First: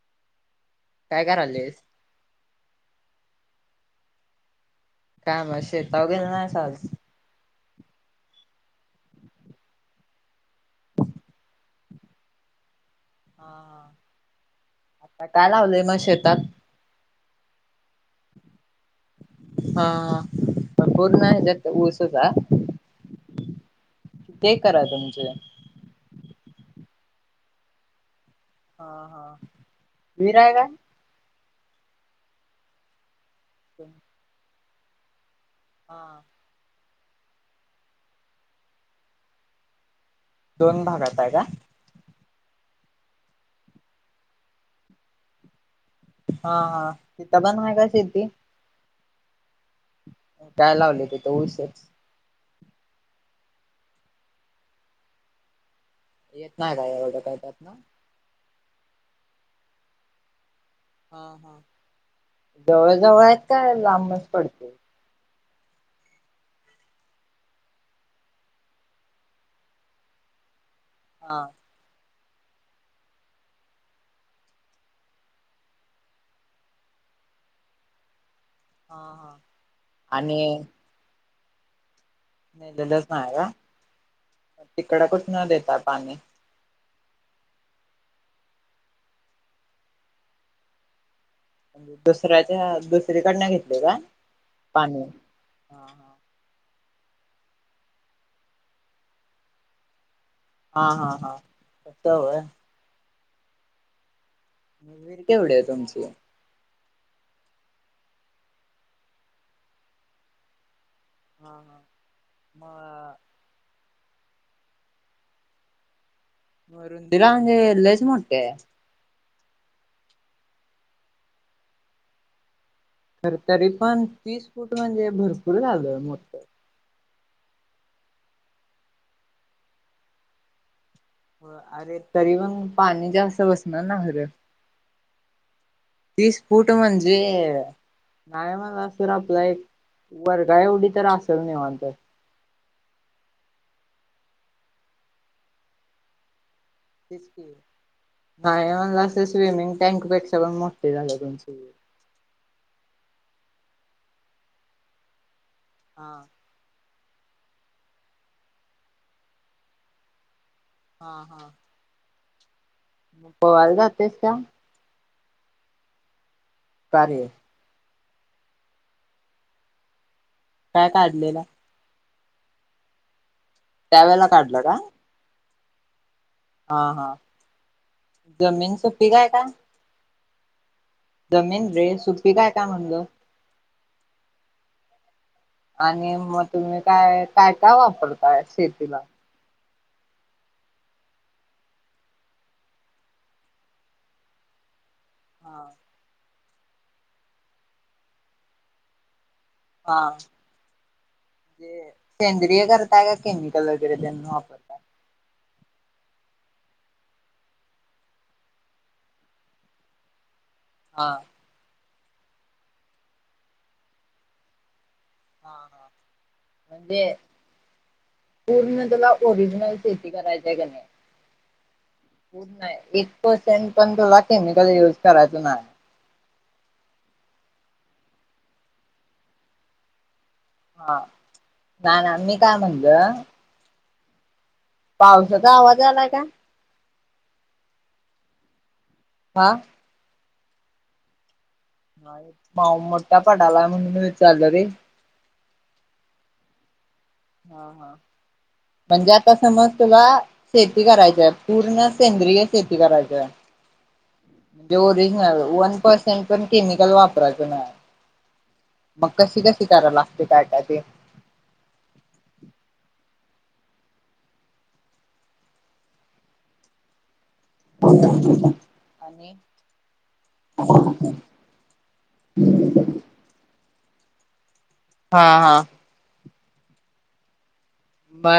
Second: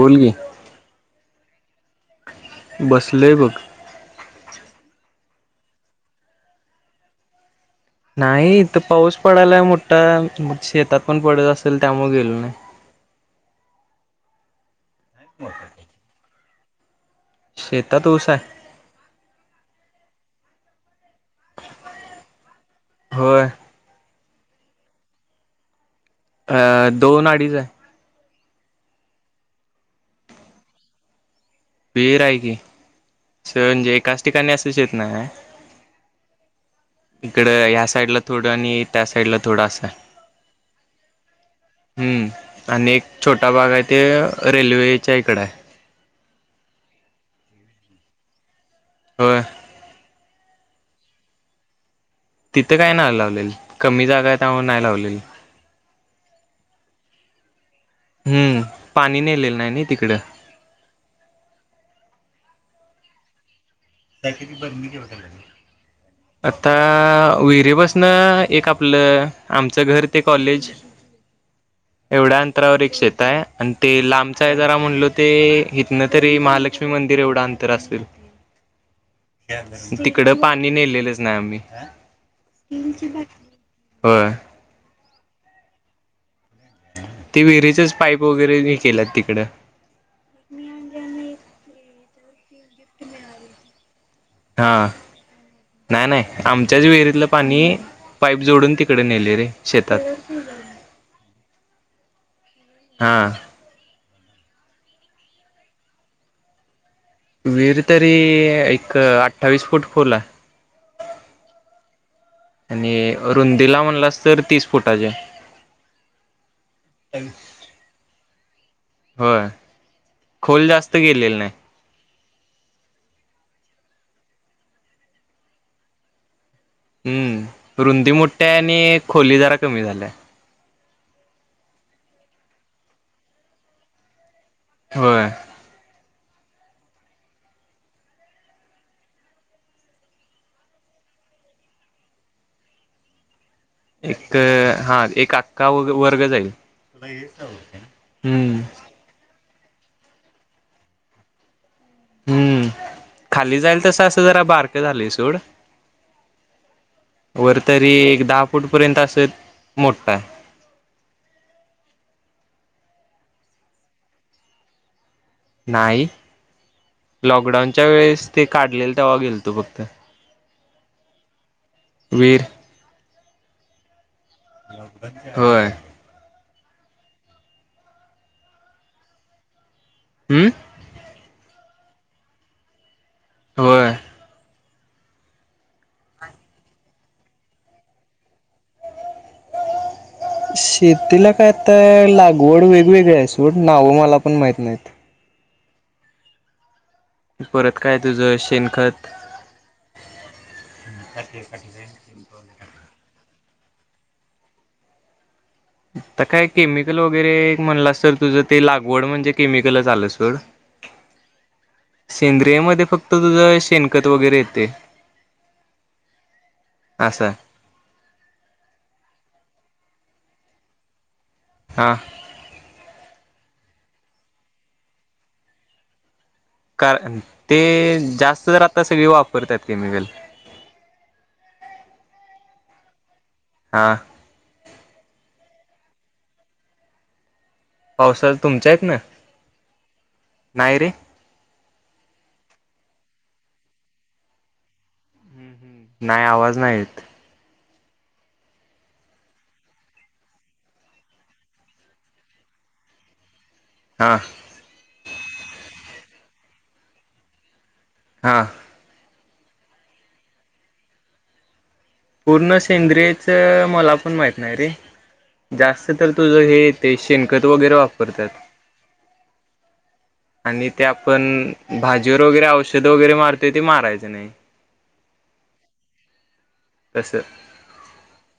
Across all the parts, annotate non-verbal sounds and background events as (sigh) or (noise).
बोलगी लेस बसलेैवघ का म शतावघेल नाही साज नाही इथ पाऊस पडायला मोठा शेतात पण पडत असेल त्यामुळे गेलो नाही हा आता काय लावलंय मग शेतात ेता तूस आहे हा पूर्ण त्यातत ऊस होता होय ते करा त म्हमचे अ दोन अडीच आहे हा हा मीर आहे का विहीर आहे की स म्हणजे काच ठिकाणी असूच येत ना हा इकडं ह्या साइड ला थोडं आणि त्या साइड ला थोडं असं आहे दोन भागात आहे का हम्म आणि एक छोटा भाग आहे ते रेल्वेच्या इकड आहे हा हा तिथ बन माय कशी ती हो काय लावले ते त उशच तिथं काय नाही लावलेल कमी जागा त्यामुळे नाही लावलेल येत नाही काय यावं कायतत ना हम्म पाणी नेलेलं नाही ना तिकडं हा हा जवळ जवळ आहेत काय लांबच पडते ह आता विहिरे बसनं एक आपलं आमचं घर ते कॉलेज हा एवढ्या अंतरावर एक शेत आहे आणि ते लांबचा आहे जरा म्हणलो ते हथन तरी महालक्ष्मी म मंदिर एवढं अंतर असेल हा हा तिकडं आणि पाणी नेलेलंच ना आम्ही नाही दस नाय होय का तिकडा कुछ न देता पाणी ते विहिरीचच पाईप वगैरे केलंत तिकडं दुसऱ्याच्या दुसरीकडन घेतले का पाणी ह ह. त्याच्याच विहिरीतलं पाणी पाईप जोडून तिकडे नेले रे शेतात. हा हा अत वय. हां म वीर केवडीय तुमची? विर तरी एक अठ्ठावीस फूट खोल हाय. हा हा. आणि मग रुंदीला म्हणलास तर तीस फुटाचे रुंदीला म्हणजे लयच मोठीये. होय खोल जास्त गेलेले नाही. तर तरी पण तीस फूट म्हणजे भरपूर झालय मोठं. हम्म रुंदी मोठ्या आणि खोली जरा कमी झालाया. हो अरे तरी पण पाणी जास्त बसणार ना खरं. होय. तीस पूट म्हणजे नाही मला तरर आपलं एक वर्गा एवढी तर असेल निवांत. एक हा एक अक्का व वर्ग जाईल. तेच की हम्म नाही म्हणला तर. स्विमिंग टँकपेक्षा पण मोठ झालं तुमचं हे हम्म.... खाली जाईल त सास जरा बारक झालेय सोड- हां. वर तरी एक दहा फूट पर्यंत असत मोठठा- हा- हा पवाल जा तेस का (unintelligible) नाही का रे लॉकडाऊनच्या वेळेस ते काढलेल तेव्हा गेल तू फक्त, काय काढलेलं? वेर (inaudible) त्यावेेळेला काढलं का? होय, हां हां जमीन सुपीक आहे का? हम्म, रे सुट्टी काय काय म्हणलं? होय. आणि मग तुम्ही काय काय काय वापरताय शेतीला? शेतीला काय आता लागवड वेगवेगळी आहेस व्हय, नावं मला पण माहित नाहीत. हा, परत काय तुझं शेनखत, हा म्हणजे सेंद्रिय (unintelligible) करताय केमिकल वगैरे त्यांन वापरता. तर काय केमिकल वगैरे म्हणलं अस तर तुझं ते लागवड म्हणजे केमिकलच आलं सोड हा... सेंद्रिय मध्ये फक्त तुझं शेणकत वगैरे येते. ह हम्म हणजे ते असं पूर्ण तुला ओरिजिनल शेती करायच्या का नाही? हा. पूण नाय एक प पण तुला केमिकल युज करायच नाही, कार ते जास्त तर आता सगळी वापरतात केमिकल, हां ना ना मी काय म्हणलं? हां... पावसाचा आवाज आलाय का? पावसाळ तुमच्या आहेत ना. ह... नाहीय रे, भाऊ मोठा पडाला म्हणून विचारलं रे? नाही आवाज नाहीे येत. हा -हा म्हणजे आता समज तुला शेती करायचय, पूर्ण सेंद्रिय शेती करायचय हा म्हणजे ओरिजनल वन पर्सेंट पण केमिकल वापरायचं नाही. हा. मग कशी कशी करायला लागते काय काय ते पूर्ण सेंद्रियच मला पण माहित नाही रे. जास्त तर तुझं हे ते शेणकत वगैरे वापरतात. आणि आणि ते आपण भाजीवर वगैरे औषध वगैरे मारतोय ते मारायच. (unintelligible) हा -हा असं म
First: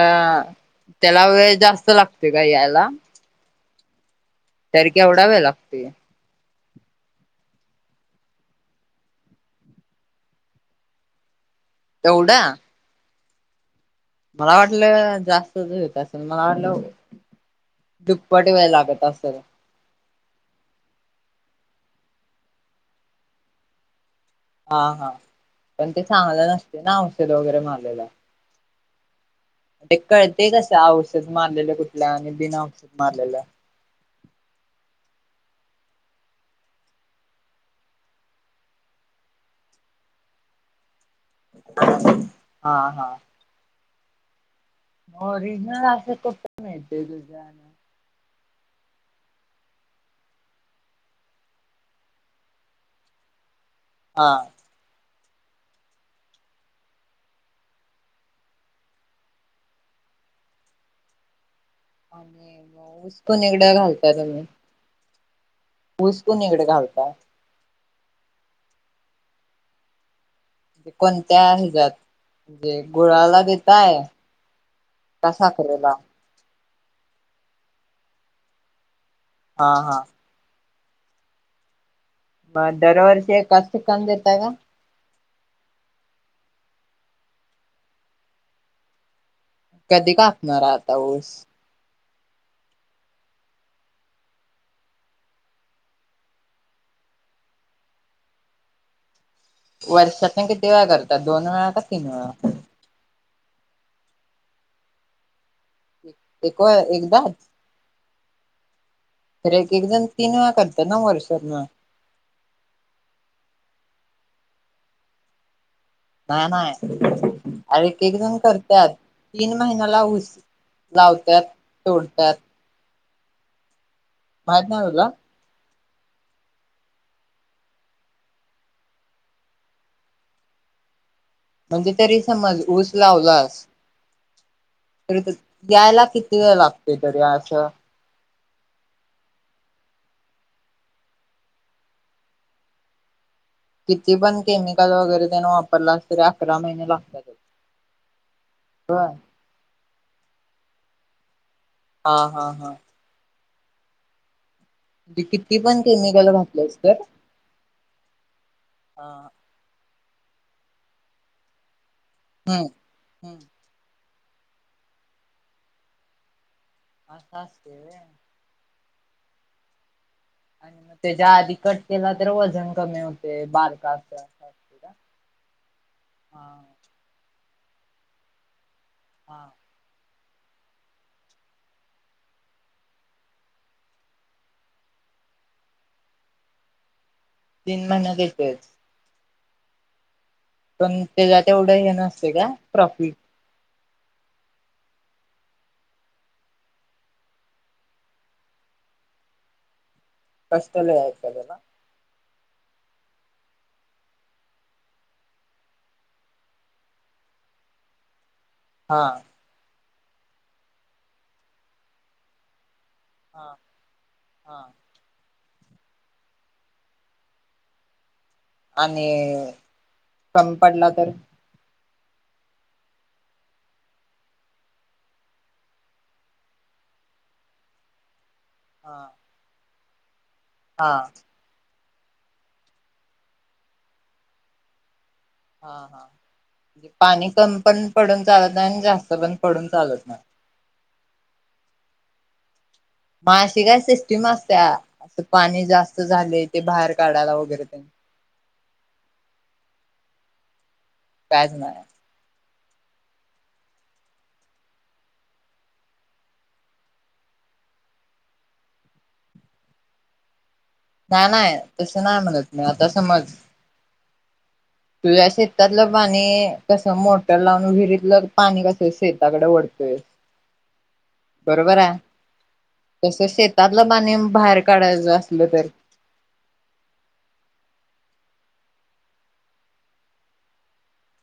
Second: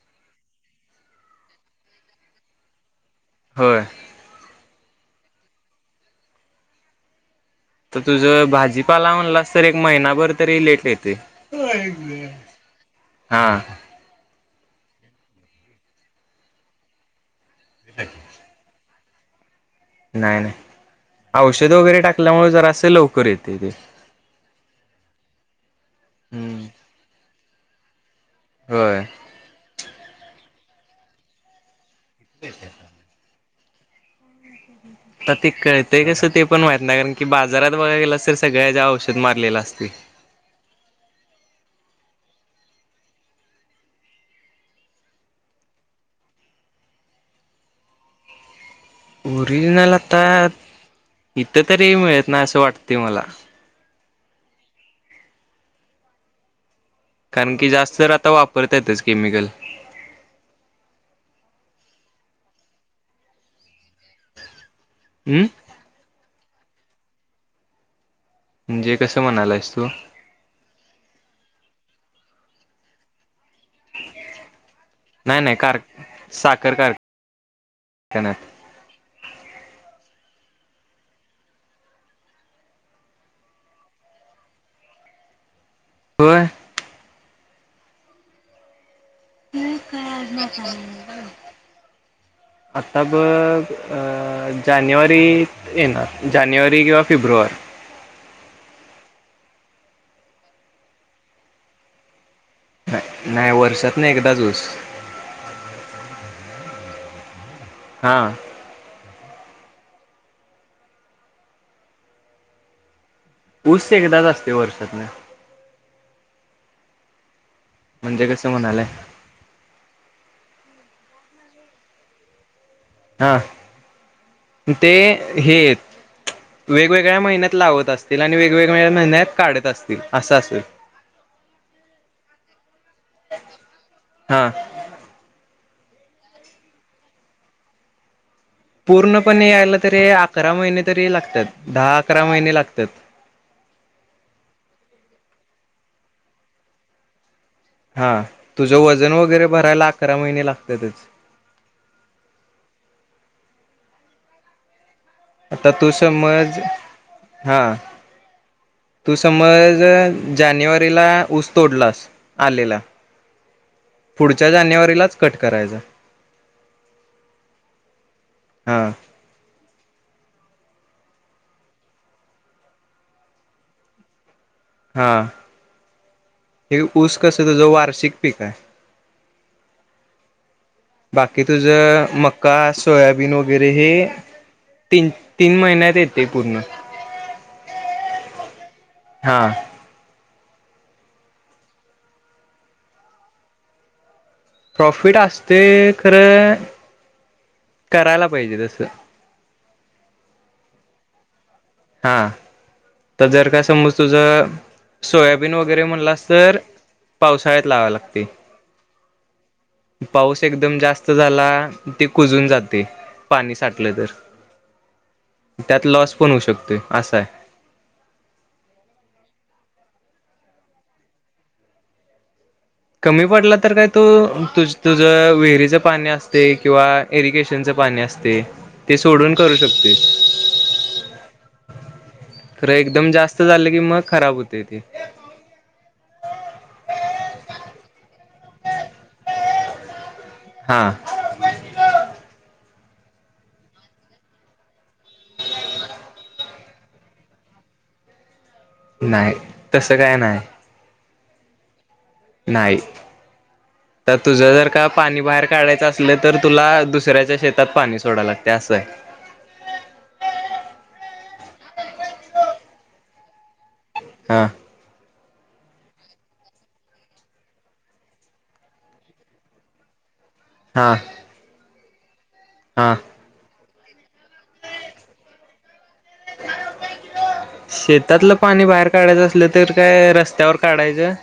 त्याला वेळ जास्त लागते का यायला? होय. तरी केवढा वेळ लागतोय? तर तुझ भाजीपाला म्हणलास तर एक महिनाभर तरी लेट येतय. एवढं हा. मला वाटलं जास्तच होेत असेल मला वाटलं दुप्पटी व्हाय लागत. तस. नाही नाही औषध वगैरे टाकल्यामुळे जरा असं लवकर येते ते. हा हा पण ते चांगलं हम्म. नसते ना औषध वगैरे मलेला. होय. ते कळते कसं औषध मारलेलं कुठल्या आणि बिनऔषध मारलेलं. तर ते कळतय कसं ते पण माहित नाही कारण की बाजारात बघा गेलं तर सगळ्या ज्या औषध मारलेलं असते. (inaudible) हा हा. ओरिजनल त म दुझ. ओरिजनल आता इथं तरी मिळत ना असं वाटते मला. हा. कारण की जास्त तर आता वापरत यातच केमिकल. आणि मग ऊस कुणीकड घालता तुम्ही. उम ऊस कुणीकडे घालता. म्हणजे कसं म्हणायला आहेस तू? म्हणे कोणत्या हजत म्हणजे गुळालागेत.. नाही नाही कार साखर कार न्यात हा हा. म दरवर्षी कस कन येत का? हो. कधी कापणार आता ऊस? (inaudible) आता ब जानेवारीत येणार जानेवारी किंवा फेब्रुवारी. (inaudible) वर्षात ना किती व करतात दोन वेळा का तीन वेळा? नाही वर्षात नाही एकदाच् ऊस. एक एकदा. हा. तरर एक एकदण तीन वेळा करतात ना वरसवरन. ऊस एकदाच असते वर्षातन. नाही नाही एक एक म्हणजे जण कसं म्हणालाय करतात तीन महिन्या ला होऊस. लावतत तोडतत. हा ते हे य.. ह. वेगवेगळ्या महिन्यात लावत असतील आणि वेगवेगळ्या महिन्यात काढत असतील असं असेल. म्हणजे तरी समज ऊस लावलास हा त.. यायला किती वेळ लागते तरी असं. पूर्णपणे यायला तरी अकरा महिने तरी लागतात दहा अकरा महिने लागतात. किती पण केमिकल वगैरे त्यांने वापरला अस तरी अकरा महिने लागत. हा तुझं वजन वगैरे भरायला अकरा महिने लागतातच. हा हा हा. म्हणजे किती आता पण तू स केमिकल मज घातलेस तर हा.. हा तू समज जानेवारीला ऊस तोडलास.. हम्म आलेला हम्म. पुढच्या जानेवारीलाच कट करायचा ह सस्ते हा आणि मग त्याच्या आधी कट केला तर वजन कमी होते बालकाचा हा हा हे ऊस कस त ज वार्षिक पीक आहे हा बाकी तुझ मक्का सोयाबीन वगैरे हे तीन तीन महिन्यात येते पूर्ण तीन महिना घेतय हा पण त्याच्या तेवढं हे नसते का प्रॉफिट प्रॉफिट असते खरं करायला पाहिजे तस कष्टले आयतदला हा तर जर का समज तुझ सोयाबीन वगैरे म्हणलास तर पावसाळ्यात लावा लागते हा पाऊस एकदम जास्त झाला ते कुजून जात ते हा पाणी साठलं तर हा त्यात लॉस पण होऊ शकतोय असाय आणि संम पडला तर कमी पडला तर काय तू तुझ विहिरीचं पाणी असते किंवा इरिगेशनच पाणी असते हा ते सोडून करू शकते हा तर एकदम जास्त झालं की मग खराब होते ते हा हा पाणी कम पण पडून चालत नाही आणि जास्त पण पडून चालत नाही हा मासिका सिष्टी मासा अस पाणी जास्त झाले ते बाहेर काढायला वगैरे त्यांनी नाही तसं काय नाही कायच ना नाही. तर तुझं जर का पाणी बाहेर काढायचं असलं तर तुला दुसऱ्याच्या शेतात पाणी सोडाव लागतयं. असंयं. नाही नाही तसं नाही म्हणत मी आता समज- - ह. तुझ्या शेतातलं पाणी कस मोटर लावून विहिरीतल पाणी कसं शेताकडे वढतोयस. हा बरोबर हाय? हा तस शेतात तल पाणी बाहेर काढायचं असल तर? शेतातलं पाणी बाहेर काढायचं असलं तर काय रस्त्यावर काढायचं.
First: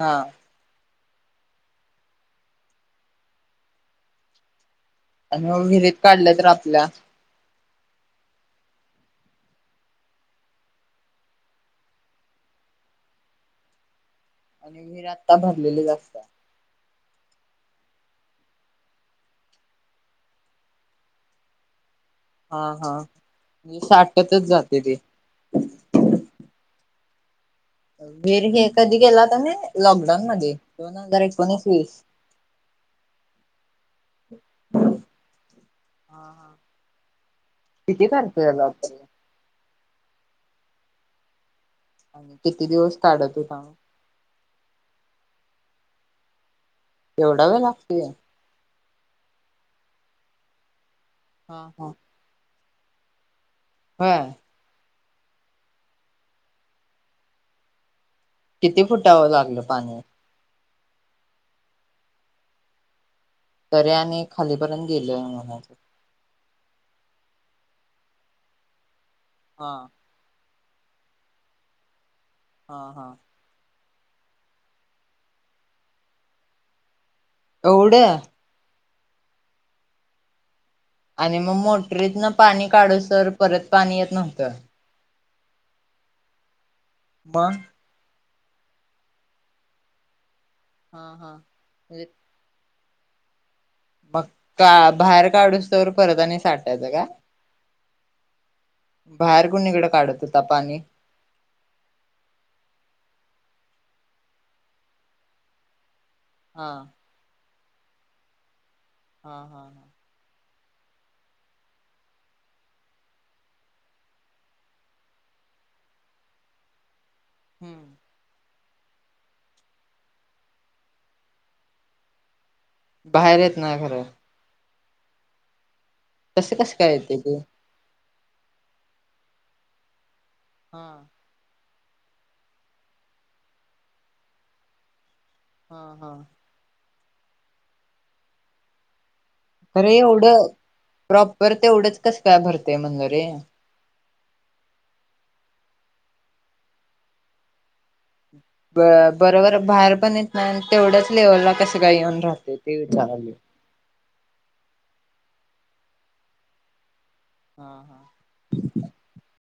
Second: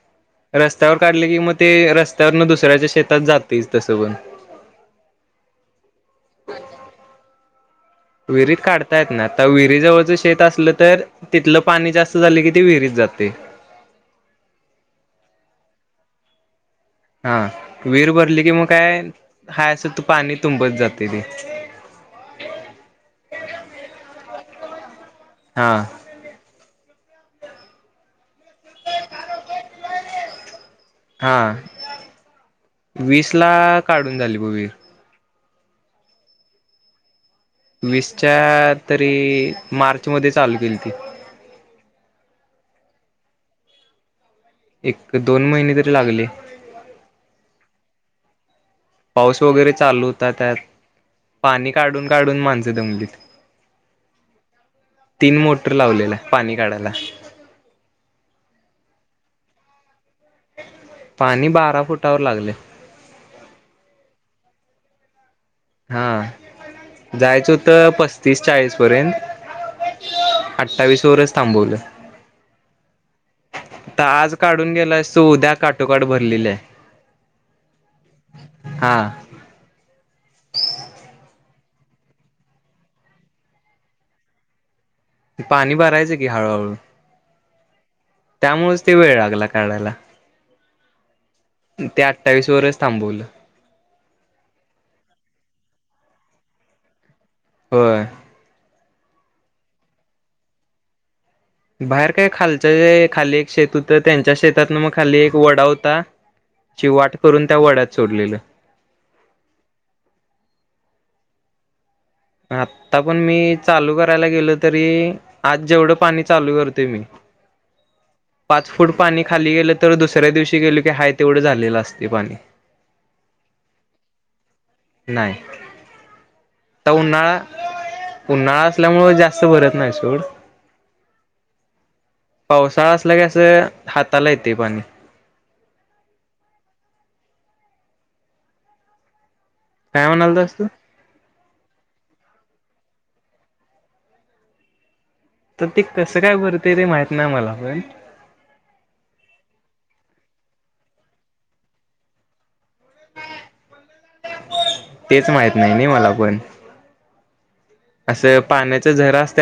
हा रस्त्यावर - - काढल की मग ते रस्त्यावरन दुसऱ्याच्या शेतात जातयचं तस पण. आणि मग विहिरीत काढल्या तर आपल्या? विहिरीत काढतायेत नाही आता विहिरी जवळच शेत असलं तर तिथलं पाणी जास्त झालं की ती विहिरीत जातयं. आणि विहीर आत्ता भरलेले जास्त हाय. हा वीर भरली की मग काय हाय असं तू पाणी तुंबत जातेयं ते. हा, हा. म्हजे साठतच जातयं ते. हा. (unintelligible) हे कधी गेला होता ने लॉकडाऊन मध्ये दोन हजार हा एकोणीस वीस वीस ला काढून झाली ब विहीर. हा, हां. वीसच्या तरी मार्च मध्ये चालु केली ती. किती दिवस काढत होता म? एक, दोन महिने तरी लागले. एवढा वेळ लागतोय? पाऊस वगैरे चालु होता. त्यात हा पाणी हा काढून काढून माणसं दंमलीत. होय. तीन मोटर लावलेल्या पाणी काढायला. किती फुटांवर लागलं पाणी? पाणी बारा फुटावर लागलं. तरी आणि खालीपर्यंत गेलं म्हणे हा. जायचं होत पस्तीस चाळीस पर्यंत हां. अठ्ठावीस वरच थांबवलं. हा, हा. आता आज काढुन गेलायस तु उद्या काटोकाठ भरलेली हाय. एवढं - आणि मग मोटरीत न पाणी काढुसतोवर परत पाणी येत नव्हतं. पाणी भरायचं की हळूहळू मग. त्यामुळेच ते वेळ लागला काढायला. हा, हां. ते अठ्ठावीस वरच थांबवलं. मग का बाहेर काढुस तोवर परत आनी साठायचं काय? होय. बाहेर कुणीकड काढत होता पाणी? बाहेर काय खालच्या, खाली एक शेत होतं त्यांच्या शेतात ना मग खाली एक ओढ होता- हा - ची वाट करून त्या ओढ्यात सोडलेलं. हा, हा, हा. आता पण मी चालू करायला गेलो तरी आज जेवढं पाणी चालु करते मी हम्म पाच फुट पाणी खाली गेलं तर दुसऱ्या दिवशी गेलो की हाय तेवढं झालेलं असते पाणी- बाहेर येत ना खरं- नाही तसे कसं आता काय येत उन्हाळा ते- उन्हाळा असल्यामुळे जास्त भरत नाही सोड (inaudible) हा पावसाळा असला कीं असं हाताला येते पाणी हा हा अरे काय एवढं म्हणालतास तू प्रॉपर ते एवढंच कसं काय भरतेय म्हणलं रे- तर ते कसं काय भरते ते माहित ना मला पण ब बरोबर बाहेर पण येत नाही तेवढ्याच लेव्हलला कसं काय येऊन राहते. ते ांगली (inaudible) तेच नाही माहित नाही मला पण- हा हा. असं पाण्याचा झरा असत